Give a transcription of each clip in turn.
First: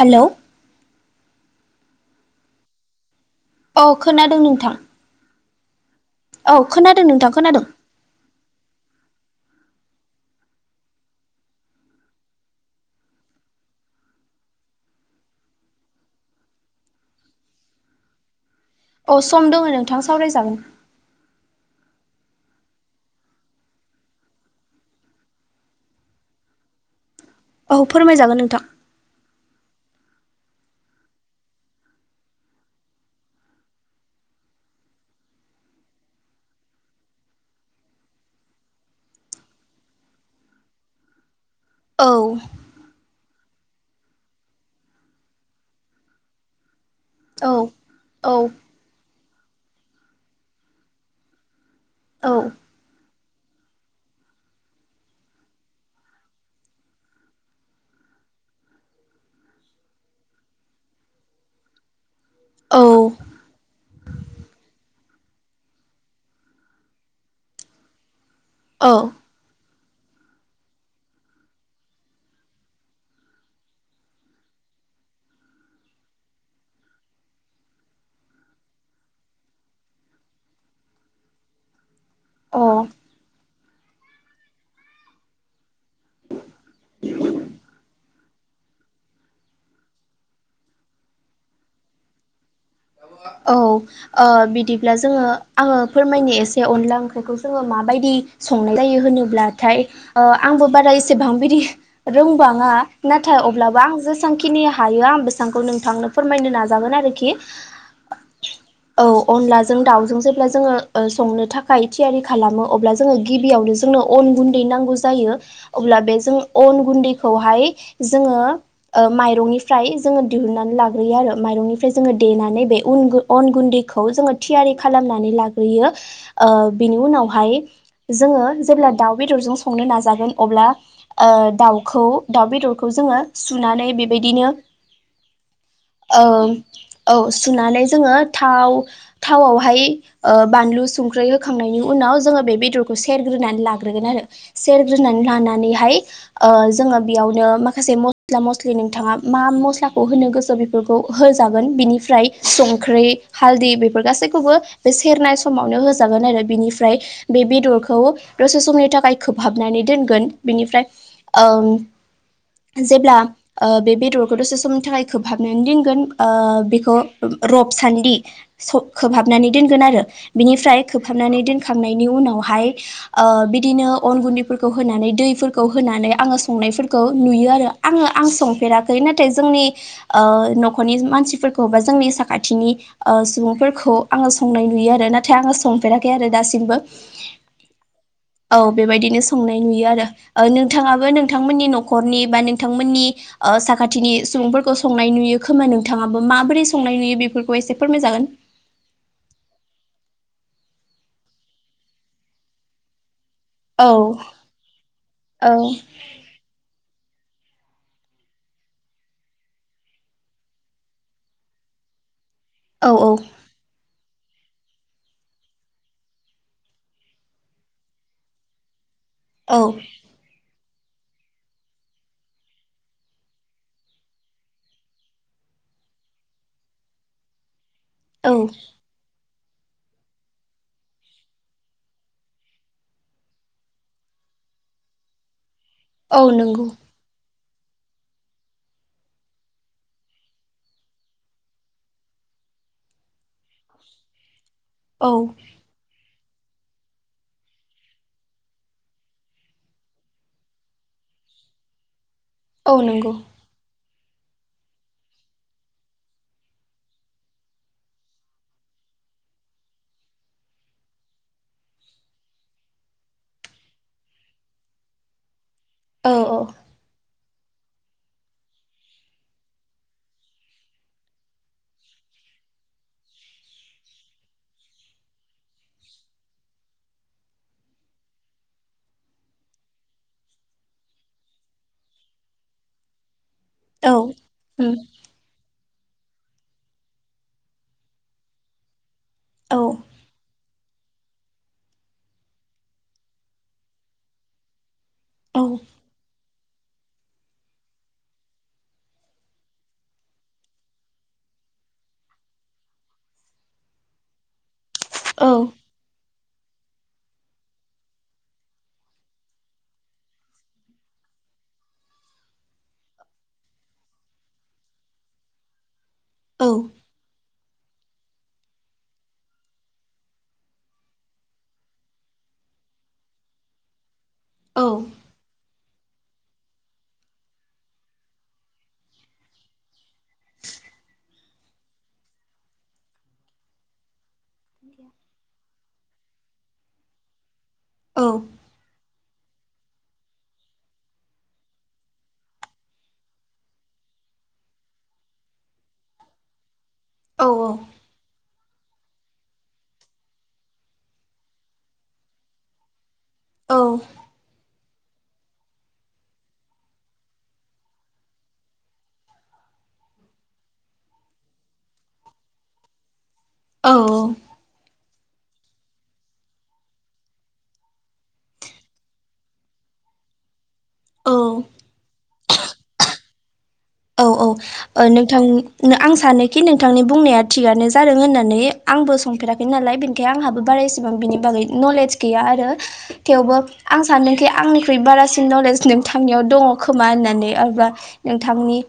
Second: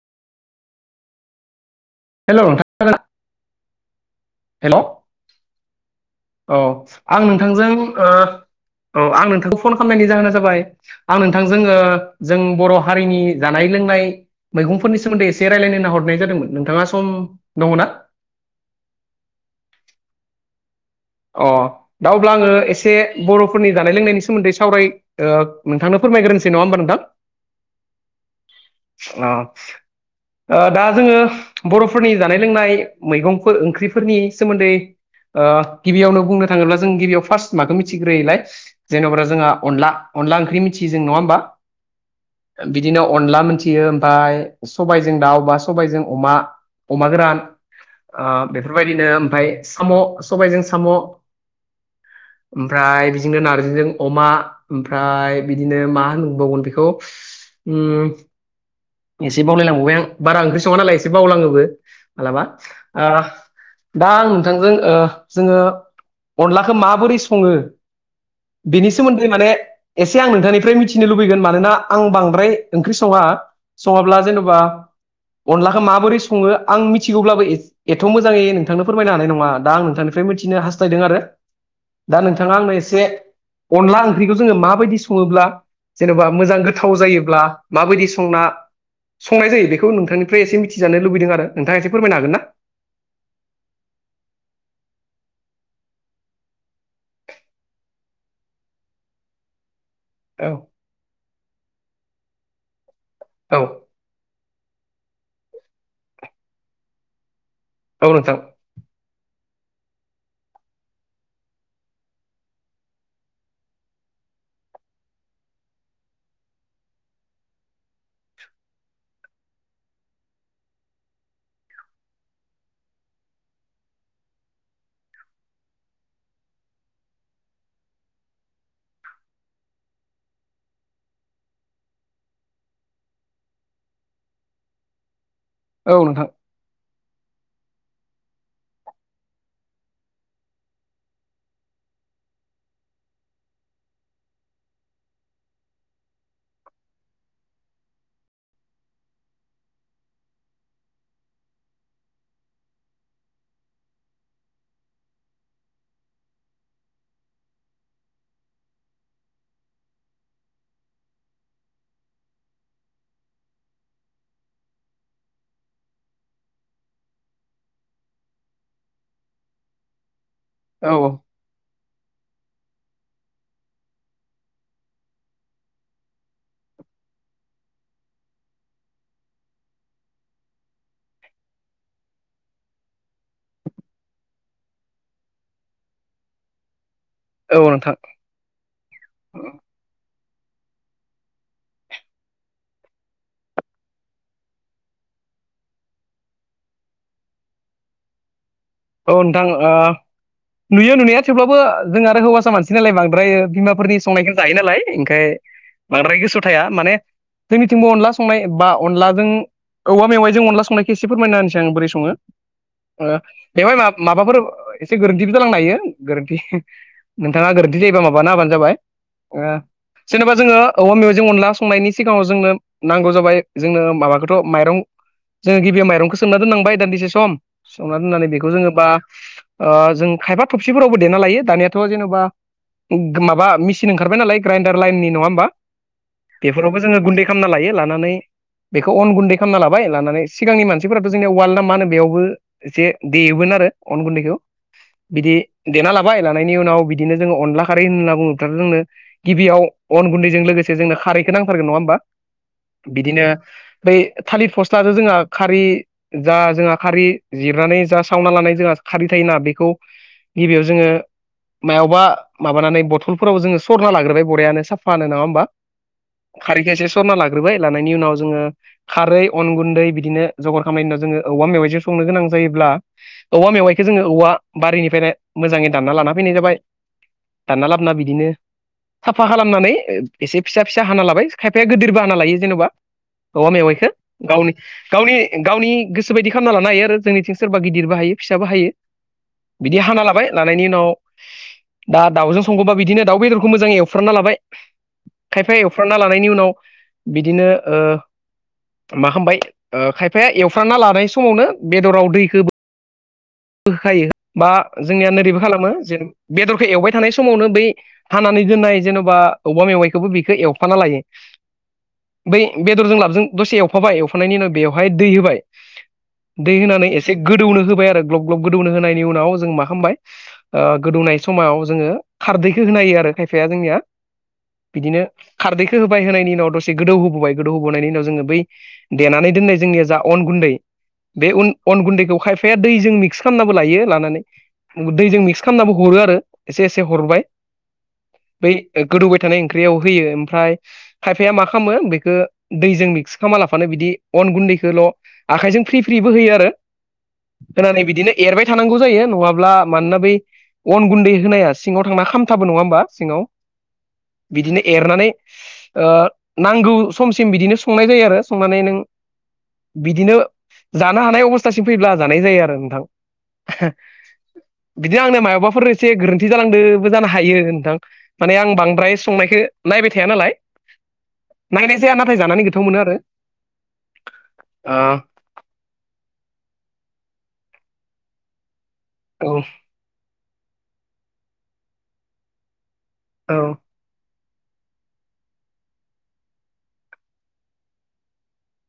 Hello hello नोंथां अ खोनादों नोंथां हेल' औ खोनादों आं नोंथां खोनादों नोंथांजों ओ आं नोंथांखौ फन खालामनायनि जाहोना जाबाय। आं नोंथां जोङो जों बर' हारिनि जानाय लोंनाय मैगंफोरनि सोमोन्दै एसे रायज्लायनो होनना हरनाय जादोंमोन नोंथाङा सम दङ ना। अ सम दङ नोंथां सावरायजागोन। अ दा अब्ला आङो एसे बर'फोरनि जानाय लोंनायनि सोमोन्दै सावराय ओ नोंथांनो फोरमायग्रोसै नङा होमबा नोंथां। औ फोरमायजागोन नोंथां। औ ओ‌ दा जोङो बर'फोरनि जानाय लोंनाय मैगंफोर ओंख्रिफोरनि सोमोन्दै ओ गिबियावनो बुंनो थाङोब्ला जों गिबियाव फार्स्ट मखौ मिथिग्रोलाय जेन'ब जोंहा अनला अनला ओंख्रि मिथियो जों नङा होमबा औ बिदिनो अनला मिथियो ओमफ्राय सबायजों दाउ बा सबायजों अमा अमा गोरान औ ओ औ बेफोरबायदिनो ओमफ्राय साम' सबायजों साम' औ ओमफ्राय बिजोंनो नार्जिजों अमा ओमफ्राय बिदिनो मा होनबावगोन बेखौ उम एसे बावलायलांबावबाय आं बारा ओंख्रि सङा नालाय एसे बावलाङोबो मालाबा दा आं नोंथांजों जोङो अनलाखौ माबोरै सङो बेनि औ अ सोमोन्दै माने एसे आं नोंथांनिफ्राय मिथिनो लुबैगोन मानोना आं बांद्राय ओंख्रि सङा सङोब्ला जेनेबा अनलाखौ माबोरै सङो आं मिथिगौब्लाबो एथ मोजाङै नोंथांनो फोरमायनो हानाय नङा दा आं नोंथांनो बेफ्राय मिथिनो हास्थायदों आरो दा नोंथाङा आंनो एसे अनला ओंख्रिखौ जोङो माबायदि सङोब्ला। जेनेबा मोजां गोथाव जायोब्ला माबायदि संना संनाय जायो बेखौ नोंथांनिफ्राय एसे मिथिजानो लुबैदों आरो नोंथाङा एसे फोरमायनो हागोन ना औ ओ बिदिब्ला जोङो आङो फोरमायनो एसे अनला ओंख्रिखौ जोङो माबायदि संनाय जायो होनोब्लाथाय ओ औ आंबो बारा एसेबां बिदि रोंबाङा नाथाय अब्लाबो आं जे सेबांखिनि हायो आं बेसेबांखौ नोंथांनो फोरमायनो नाजागोन आरोखि औ‌ नोंथां। औ अनलाजों दाउजों जेब्ला जोङो संनो थाखाय थियारि खालामो अब्ला जोङो गिबियावनो जोंनो अन गुन्दै नांगौ जायो। अब्ला बे जों अन गुन्दैखौहाय जोङो। माइरंनिफ्राय जोङो दिहुननानै लाग्रोयो आरो माइरंनिफ्राय जोङो देनानै बे उन अन गुन्दैखौ जोङो थियारि खालामनानै लाग्रोयो। ओ बिनि उनावहाय जोङो जेब्ला दाउ बेदरजों संनो नाजागोन अब्ला ओ दाउखौ दाउ बेदरखौ जोङो सुनानै बेबायदिनो औ नोंथां ओं औ सुनानै जोङो थाव थावआवहाय ओ बानलु संख्रै होखांनायनि उनाव जोङो बे बेदरखौ सेरग्रोनानै लाग्रोगोन आरो। सेरग्रोनानै लानानैहाय ओ जोङो बेयावनो माखासे मस्ला मस्लि नोंथाङा मा मस्लाखौ होनो गोसो बे फोरखौ होजागोन बिनिफ्राय संख्रि हालदै बेफोर गासैखौबो बे सेरनाय समावनो होजागोन आरो। बिनिफ्राय बे बेदरखौ दसे समनि थाखाय खोबहाबनानै दोनगोन बेनिफ्राय ओं जेब्ला ओ बे बेदरखौ दसे समनि थाखाय खोबहाबनानै दोनगोन ओ बेखौ रब सान्दि स खोबहाबनानै दोनगोन आरो बिनिफ्राय औ खोबहाबनानै दोन खांनायनि उनावहाय ओ बिदिनो अन गुन्दैफोरखौ होनानै दैफोरखौ होनानै आङो संनायफोरखौ नुयो आरो। आङो आं संफेराखै नाथाय जोंनि ओ नखरनि मानसिफोरखौ बा जोंनि साखाथिनि ओ सुबुंफोरखौ आङो संनाय नुयो आरो नाथाय आङो संफेराखै आरो दासिमबो। औ नोंथां औ बेबायदिनो संनाय नुयो आरो। ओ नोंथाङाबो नोंथांमोननि नखरनि बा नोंथांमोननि ओ साखाथिनि सुबुंफोरखौ संनाय नुयो खोमा नोंथाङाबो माबोरै संनाय नुयो बेफोरखौ एसे फोरमायजागोन? औ नोंथां ओ नुयो नुनाया थेवब्लाबो जों आरो हौवासा मानसि नालाय बांद्रायो औ बिमाफोरनि संनायखौनो जायो नालाय ओंखाय औ बांद्राय गोसो थाया माने। जोंनिथिंबो अनला संनाय बा अनलाजों औवा मेवाइजों अनला संनायखौ एसे फोरमायना होनोसै आं बोरै सङो औ ओ बेवहाय मा माबाफोर एसे गोरोन्थिबो जालांनो हायो गोरोन्थि। नोंथाङा गोरोन्थि जायोबा माबाना होबानो जाबाय। ओ औ जेनेबा जोङो औवा मेजों अनला संनायनि सिगाङाव जोंनो नांगौ जाबाय जोंनो माबाखौथ माइरं जोङो गिबियाव माइरंखौ सोंना दोननांबाय दान्दिसे सम सोमना दोननानै औ बेखौ जोङो बा ओ जों खायफा थबसिफोरावबो देना लायो दानियाथ जेनेबा माबा मेसिन ओंखारबाय नालाय ग्राइन्डार लाइननि नङा होमबा औ नंगौ बेफोरावबो जोङो गुन्दै खालामना लायो। लानानै बेखौ अन गुन्दै खालामना लाबाय लानानै सिगांनि मानसिफोराथ जोंनिया उवाल ना मा होनो बेयावबो जे देयोमोन आरो अन गुन्दैखौ औ बिदि देना लाबाय लानायनि उनाव बिदिनो जोङो अनला खारै होनना बुङबोबायथादों जोंनो। गिबियाव अन गुन्दैजों लोगोसे जोंनो खारैखौ नांथारगोन नङा होमबा औ नंगौ बिदिनो बै थालिर फस्टजों जोंहा खारि जा जोंहा खारि जिरनानै जोंहा सावना लानाय जोंहा खारि थायोना बेखौ गिबियाव जोङो मायावबा माबानानै बथलफोराव जोङो सरना लाग्रोबाय बराययानो साफानो नङा होमबा। औ औ खारिखो एसे सरना लाग्रोबाय लानायनि उनाव जोङो खारै अन गुन्दै बिदिनो जगार खालामनायनि उनाव जोङो औबवा मेवाइजों संनो गोनां जायोब्ला औवा मेवाइखौ जोङो औवा बारिनिफ्रायनो मोजाङै दानना लाना फैनाय जाबाय। दानना लाबा बिदिनो। साफा खालामनानै एसे फिसा फिसा हाना लाबाय खायफाया गिदिरबो हाना लायो जेनबा। औवा मेवाइखौ औ गावनि उम गावनि गावनि गोसोबायदि खालामना लानो हायो आरो जोंनिथिं सोर बा गिदिरबो हायो फिसाबो हायो। औ बिदि हाना लाबाय लानायनि उनाव दा दाउजों संगबा बिदिनो दाउ बेदरखौ मोजाङै एवफ्रानना लाबाय। औ खायफा एवफ्राना लानायनि उनाव बिदिनो ओ मा खामबाय ओ खायफाया एवफ्रामना लानाय समावनो बेदराव दैखो होखायो बा जोंनिया औ नैरैबो खालामो जेन बेदरखौ एवबाय थानाय समावनो बै हानानै दोननाय जेनबा औवा मेवाइखौबो बेखौ एवफाना लायो। बै बेदरजों लाबजों दसे एवफाबाय एवफनायनि उनाव बेवहाय दै होबाय दै होनानै एसे गोदौनो होबाय आरो ग्लब ग्लब गोदौनो होनायनि उनाव जों मा खालामबाय ओ गोदौनाय समाव जोङो खारदैखौ होना होयो आरो खायफाया जोंनिया औ बिदिनो खारदैखौ होबाय होनायनि उनाव दसे गोदौ होबोबाय गोदौ होबोनायनि उनाव जोङो बै देनानै दोननाय जोंनिया जा अन गुन्दै बेन अन गुन्दैखौ खायफाया दैजों मि क्स खालामनाबो लायो लानानै दैजों मिक्स खालामनाबो हरो आरो एसे एसे हरबाय बै गोदौबाय थानाय ओंख्रियाव होयो ओमफ्राय खायफाया मा खालामो बेखो दैजों मिक्स खालामा लाफानो बिदि अन गुन्दैखौल' आखाइजों फ्रि फ्रिबो होयो आरो होनानै बि एरबाय थानांगौ जायो नङाब्ला मानोना बै अन गुन्दै होनाया सिङाव थांना खामथाबो नङा ओमबा सिङाव बिदिनो एरनानै नांगौ ओ समसिम बिदिनो संनाय जायो आरो संनानै नों बिदिनो जानो हानाय अबस्थासिम फैब्ला जानाय जायो आरो नोंथां। औ बिदिनो आंनो मायावबाफोर एसे गोरोन्थि जालांदोंबो जानो हायो नोंथां। माने आं बांद्राय संनायखौ नायबाय थाया नालाय। औ नायनाय जाया नाथाय जानानै गोथाव मोनो आरो। औ औ ओ औ नोंथां आं सानोखि नोंथांनि बुंनाया थिगानो जादों होननानै आंबो संफेराखै नालाय ओमफाय आंहाबो बारा एसेबां बिनि बागै नलेज गैया आरो थेवबो औ आं सानदोंखि आंनिख्रुइ बारासिन नलेज नोंथांनियाव दङ खोमा होननानै आरोबा नोंथांनि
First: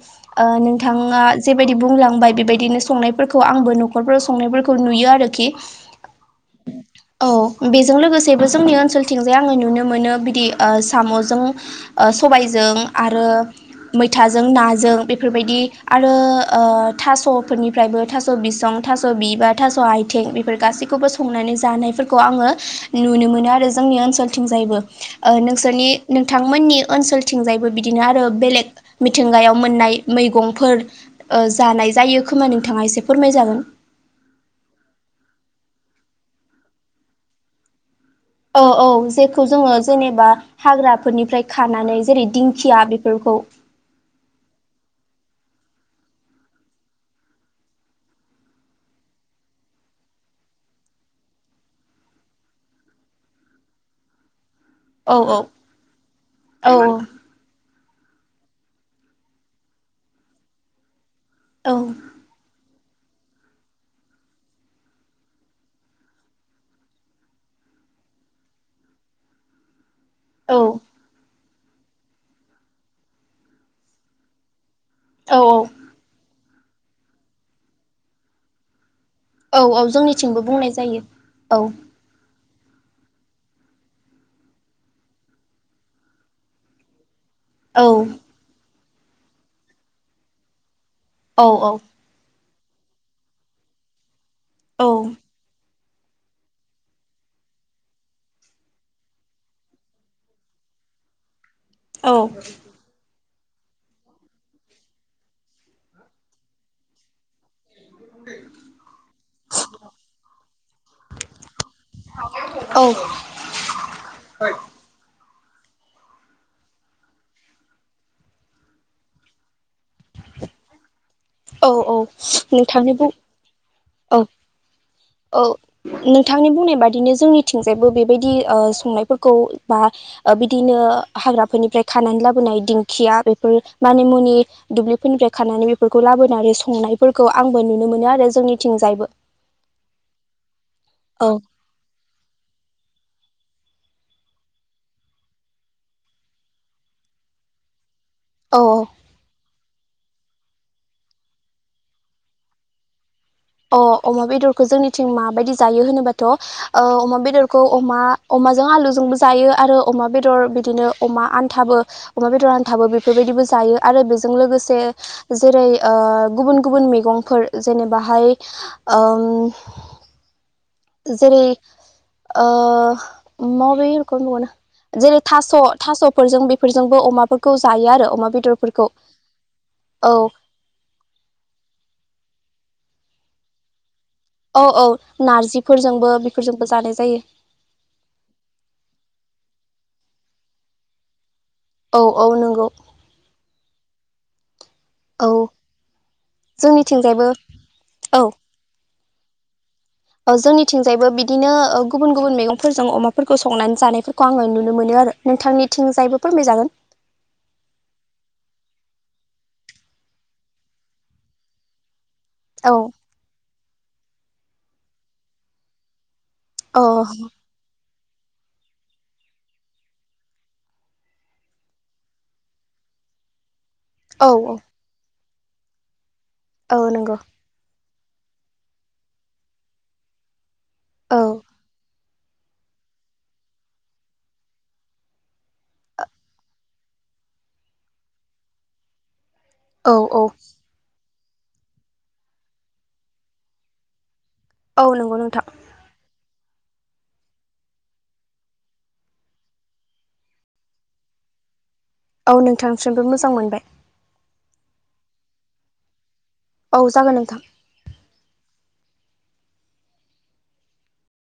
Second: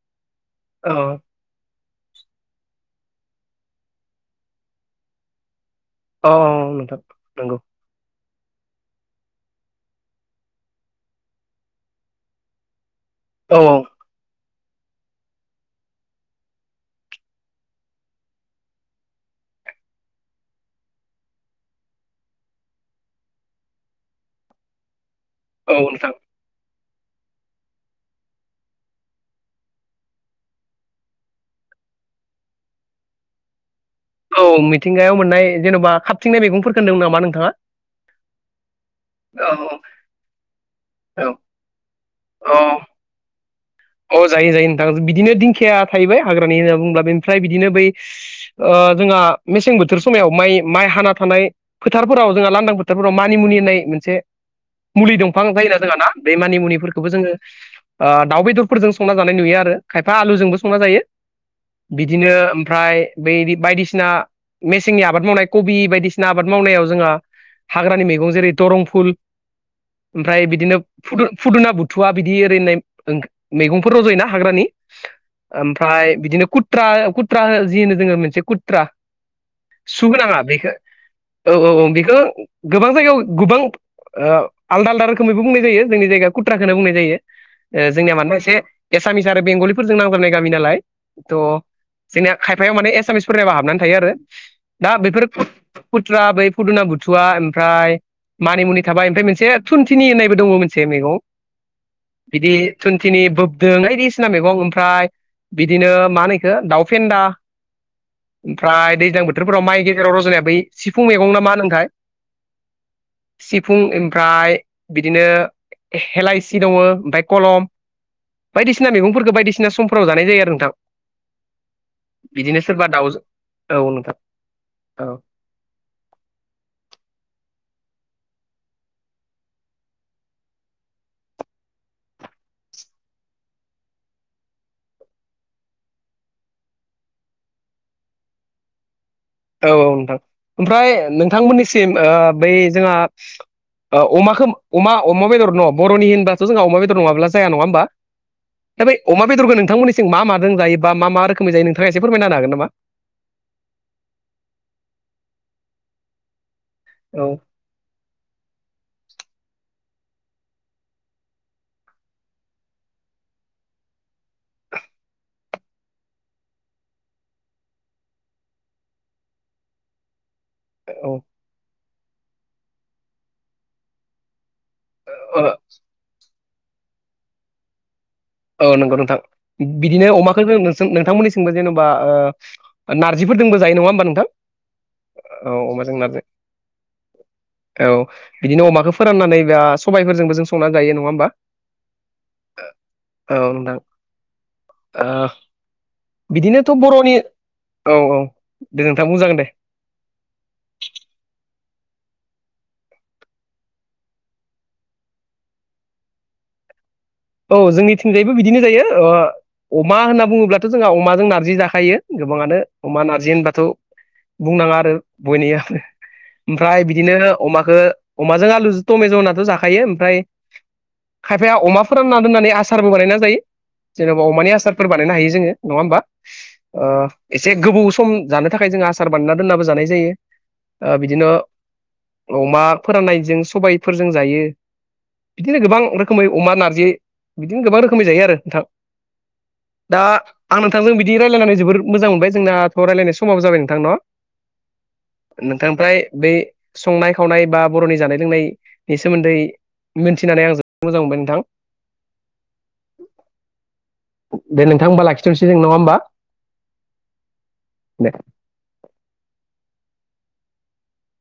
औ नोंथाङा जेबायदि बुंलांबाय बेबायदिनो संनायफोरखौ आंबो नखरफोराव संनायफोरखौ नुयो आरोखि। औ नोंथां औ नंगौ बे जों लोगोसेबो जोंनि ओनसोलथिंजाय आङो नुनो मोनो बिदि साम'जों ओ सबायजों आरो औ औ मैथाजों ना जों बेफोरबायदि आरो ओ थास'फोरनिफ्रायबो थास' बिसं थास' बिबा थास' आइ थें बेफोर गासैखौबो संनानै जानायफोरखौ आङो नुनो मोनो आरो जोंनि ओनसोलथिंजायबो ओ नोंसोरनि नोंथां नोंथांमोननि ओनसोलथिंजायबो बिदिनो आरो बेलेग मिथिंगायाव मोननाय मैगंफोर ओ जानाय जायो खोमा नोंथाङा एसे फोरमायजागोन औ मिथिंगायाव मोननाय जेनबा खाबथिंनाय मैगंफोरफोरखौ होनदों नामा नोंथाङा? औ औ जेखौ औ जोङो जेनेबा हाग्राफोरनिफ्राय खानानै जेरै दिंखिया बेफोरखौ अ जायो जायो नोंथां बिदिनो दिंखिया थाहैबाय हाग्रानि होनना बुंङोब्ला बेनिफ्राय बिदिनो बै ओ जोंहा मेसें बोथोर समायाव माइ माइ हाना थानाय फोथारफोराव जोंहा लांदां फोथारफोराव मानिमुनि होननाय मोनसे मुलि औ औ दंफां जायोना जोङा ना बे औ मानिमुनिफोरखौबो जोङो ओ दाउ बेदर फोरजों संना जानाय नुयो आरो खायफा आलुजोंबो संना जायो औ बिदिनो ओमफ्राय बै बायदिसिना मेसेंनि आबाद मावनाय कबि बायदिसिना आबाद मावनायाव जोङो हाग्रानि मैगं जेरै दरं फुल ओमफ्राय बिदिनो फु फुदुना बुथुवा बिदि ओरै होननाय मैगंफोर रज'योना हाग्रानि औ ओम फ्राय बिदिनो कुट्रा कुट्रा जि होनो जोङो मोनसे कुट्रा औ औ सु गोनाङा जोंनिथिंबो बेखौ बुंनाय जायो औ औ औ बेखो गोबां जायगायाव गोबां ओ आलदा आलदा रोखोमैबो बुंनाय जायो जोंनि जायगायाव कुट्राखौनो बुंनाय जायो। औ जोंनिया माने एसे एसामिस आरो बेंगलिफोरजों नांजाबनाय गामि नालाय थ' औ जोंनिया खायफायाव माने एसामिस फोरनियाबो हाबनानै थायो आरो दा बेफोर कुट्रा बै फुदुना गुथुवा ओमफ्राय मानिमुनि थाबाय ओमफ्राय मोनसे थुनथिनि होननायबो दङ मोनसे मैगं औ बिदि थुुनथिनि बोदों बायदिसिना मैगं ओमफ्राय बिदिनो मा होनो इखो दाउ फेन्दा ओमफ्राय दैज्लां बोथोरफोराव माइ गेजेराव रज'नाया बै सिफुं मेगं ना मा होनोमोनथाय? औ सिफुं ओमफ्राय बिदिनो हेलाइसि दङ ओमफ्राय कलम बायदिसिना मैगंफोरखौ बायदिसिना समफोराव जानाय जायो आरो नोंथां। औ औ बिदिनो सोरबा नोंथांनि बुं दाउजों [inaudible] औ औ नोंथांनि बुंनाय बादिनो जोंनिथिंजायबो बेबायदि ओ संनायफोरखौ बा ओ बिदिनो हाग्राफोरनिफ्राय खानानै लाबोनाय दिंखिया बेफोर मानि मुनि दुब्लिफोरनिफ्राय्र खानानै बेफोरखौ लाबोनानै संनायफोरखौ आंबो नुनो मोनो आरो जोंनिथिंजायबो। औ औ नोंथां ओमफ्राय औ नोंथांमोननिसिम ओ बै जोंहा ओ अमाखौ अमा अमा बेदर न' बर'नि होनबाथ' जोंहा अमा बेदर नङा होमबा? औ औ दा बे अमा बेदरखौ नोंथांनिथि मा मा जों जायो बा मा मा रोखोमै जायो नोंथाङा एसे फोरमायनानो हागोन नामा? अ अमा बेदरखौ जोंनिथिं माबायदि जायो होनोबाथ' ओ अमा औ बेदर खौ अमा अमाजों आलुजोंबो जायो आरो अमा बेदर बिदिनो अमा आन्थाबो अमा बेदर आानथाबो बेफोरबायदिबो जायो आरो बेजों लोगोसे जेरै ओ गुबुन गुबुन मैगंफोर जेनेबाहाय ओ उम औ जेरै ओ माबे रोखोम नङा ना जेरै थास' थास'फोरजों बेफोरजोंबो अमाफोरखौ जायो आरो अमा बे औ नंगौ नोंथां बिदिनो अमाखौ जोङो जों नोंथांमोननिसिंबो जेन'बा ओ नारजिफोर दंबो जायो नङा होमबा नोंथां? औ औ औ अमाजों नारजिफोरजोंबो नारजि बेफोरजोंबो जानाय जायो। औ बिदिनो अमाखौ फोराननानै बा सबायफोरजोंबो जों संना गायो नङा होमबा? औ औ नोंगौ। औ नोंथां। ओ औ बिदिनोथ' बर'नि, जोंनिथिंजायबो औ औ दे नोंथां बुंजागोन दे। ओ जोंनिथिंजायबो बिदिनो ओ गुबुन गुबुन मैगंफोरजों अमाफोरखौ संनानै जानायफोरखौ आङो नुनो मोनो आरो। नोंथांनिथिंजायबो फोरमायजागोन। औ जोंनिथिंजायैबो बिदिनो जायो ओ अमा होनना बुङोब्लाथ' जोंहा अमाजों नार्जि जाखायो। गोबाङानो औ अमान आरजि होनबाथ' बुंनाङा आरो बयनिआनो। ओमफ्राय औ बिदिनो अमाखौ अमाजों आलुजों टमेेज' होनाथ' जाखायो ओमफ्राय खायफाया अमा फोरानना दोननानै आसारबो बानायना जायो जेनेबा औ अमानि आसारफोर बानायनो हायो जोङो नङा होमबा। औ ओ नंगौ एसे गोबौ सम जानो थाखाय जों आसार बानायनाय दोननाबो जानाय जायो। ओ औ बिदिनो अमा फोराननायजों सबायफोरजों जायो बिदिनो गोबां रोखोमै अमा नार दि बिदिनो गोबां रखोमै जायो आरो नोंथां। औ दा औ आं नों थांजों बिदि रायल्लायनानै जोबबोर मोजां मोनबाय जोंनाथ' राय्लायनाय समाव जाबाय नोंथां न'? औ नंगौ नोंथां। ओमफ्राय बै संनाय खावनाय बा बर'नि जानाय लोंनायनि सोमोन्दै मिथिनानै आं जबोद मोजां मोनबाय नोंथां। औ नोंथांनिसिमबो मोजां मोनबाय। दे नोंथां होनबा लाखिथ'नोसै जों नङा होमबा? औ जागोन नोंथां। दे।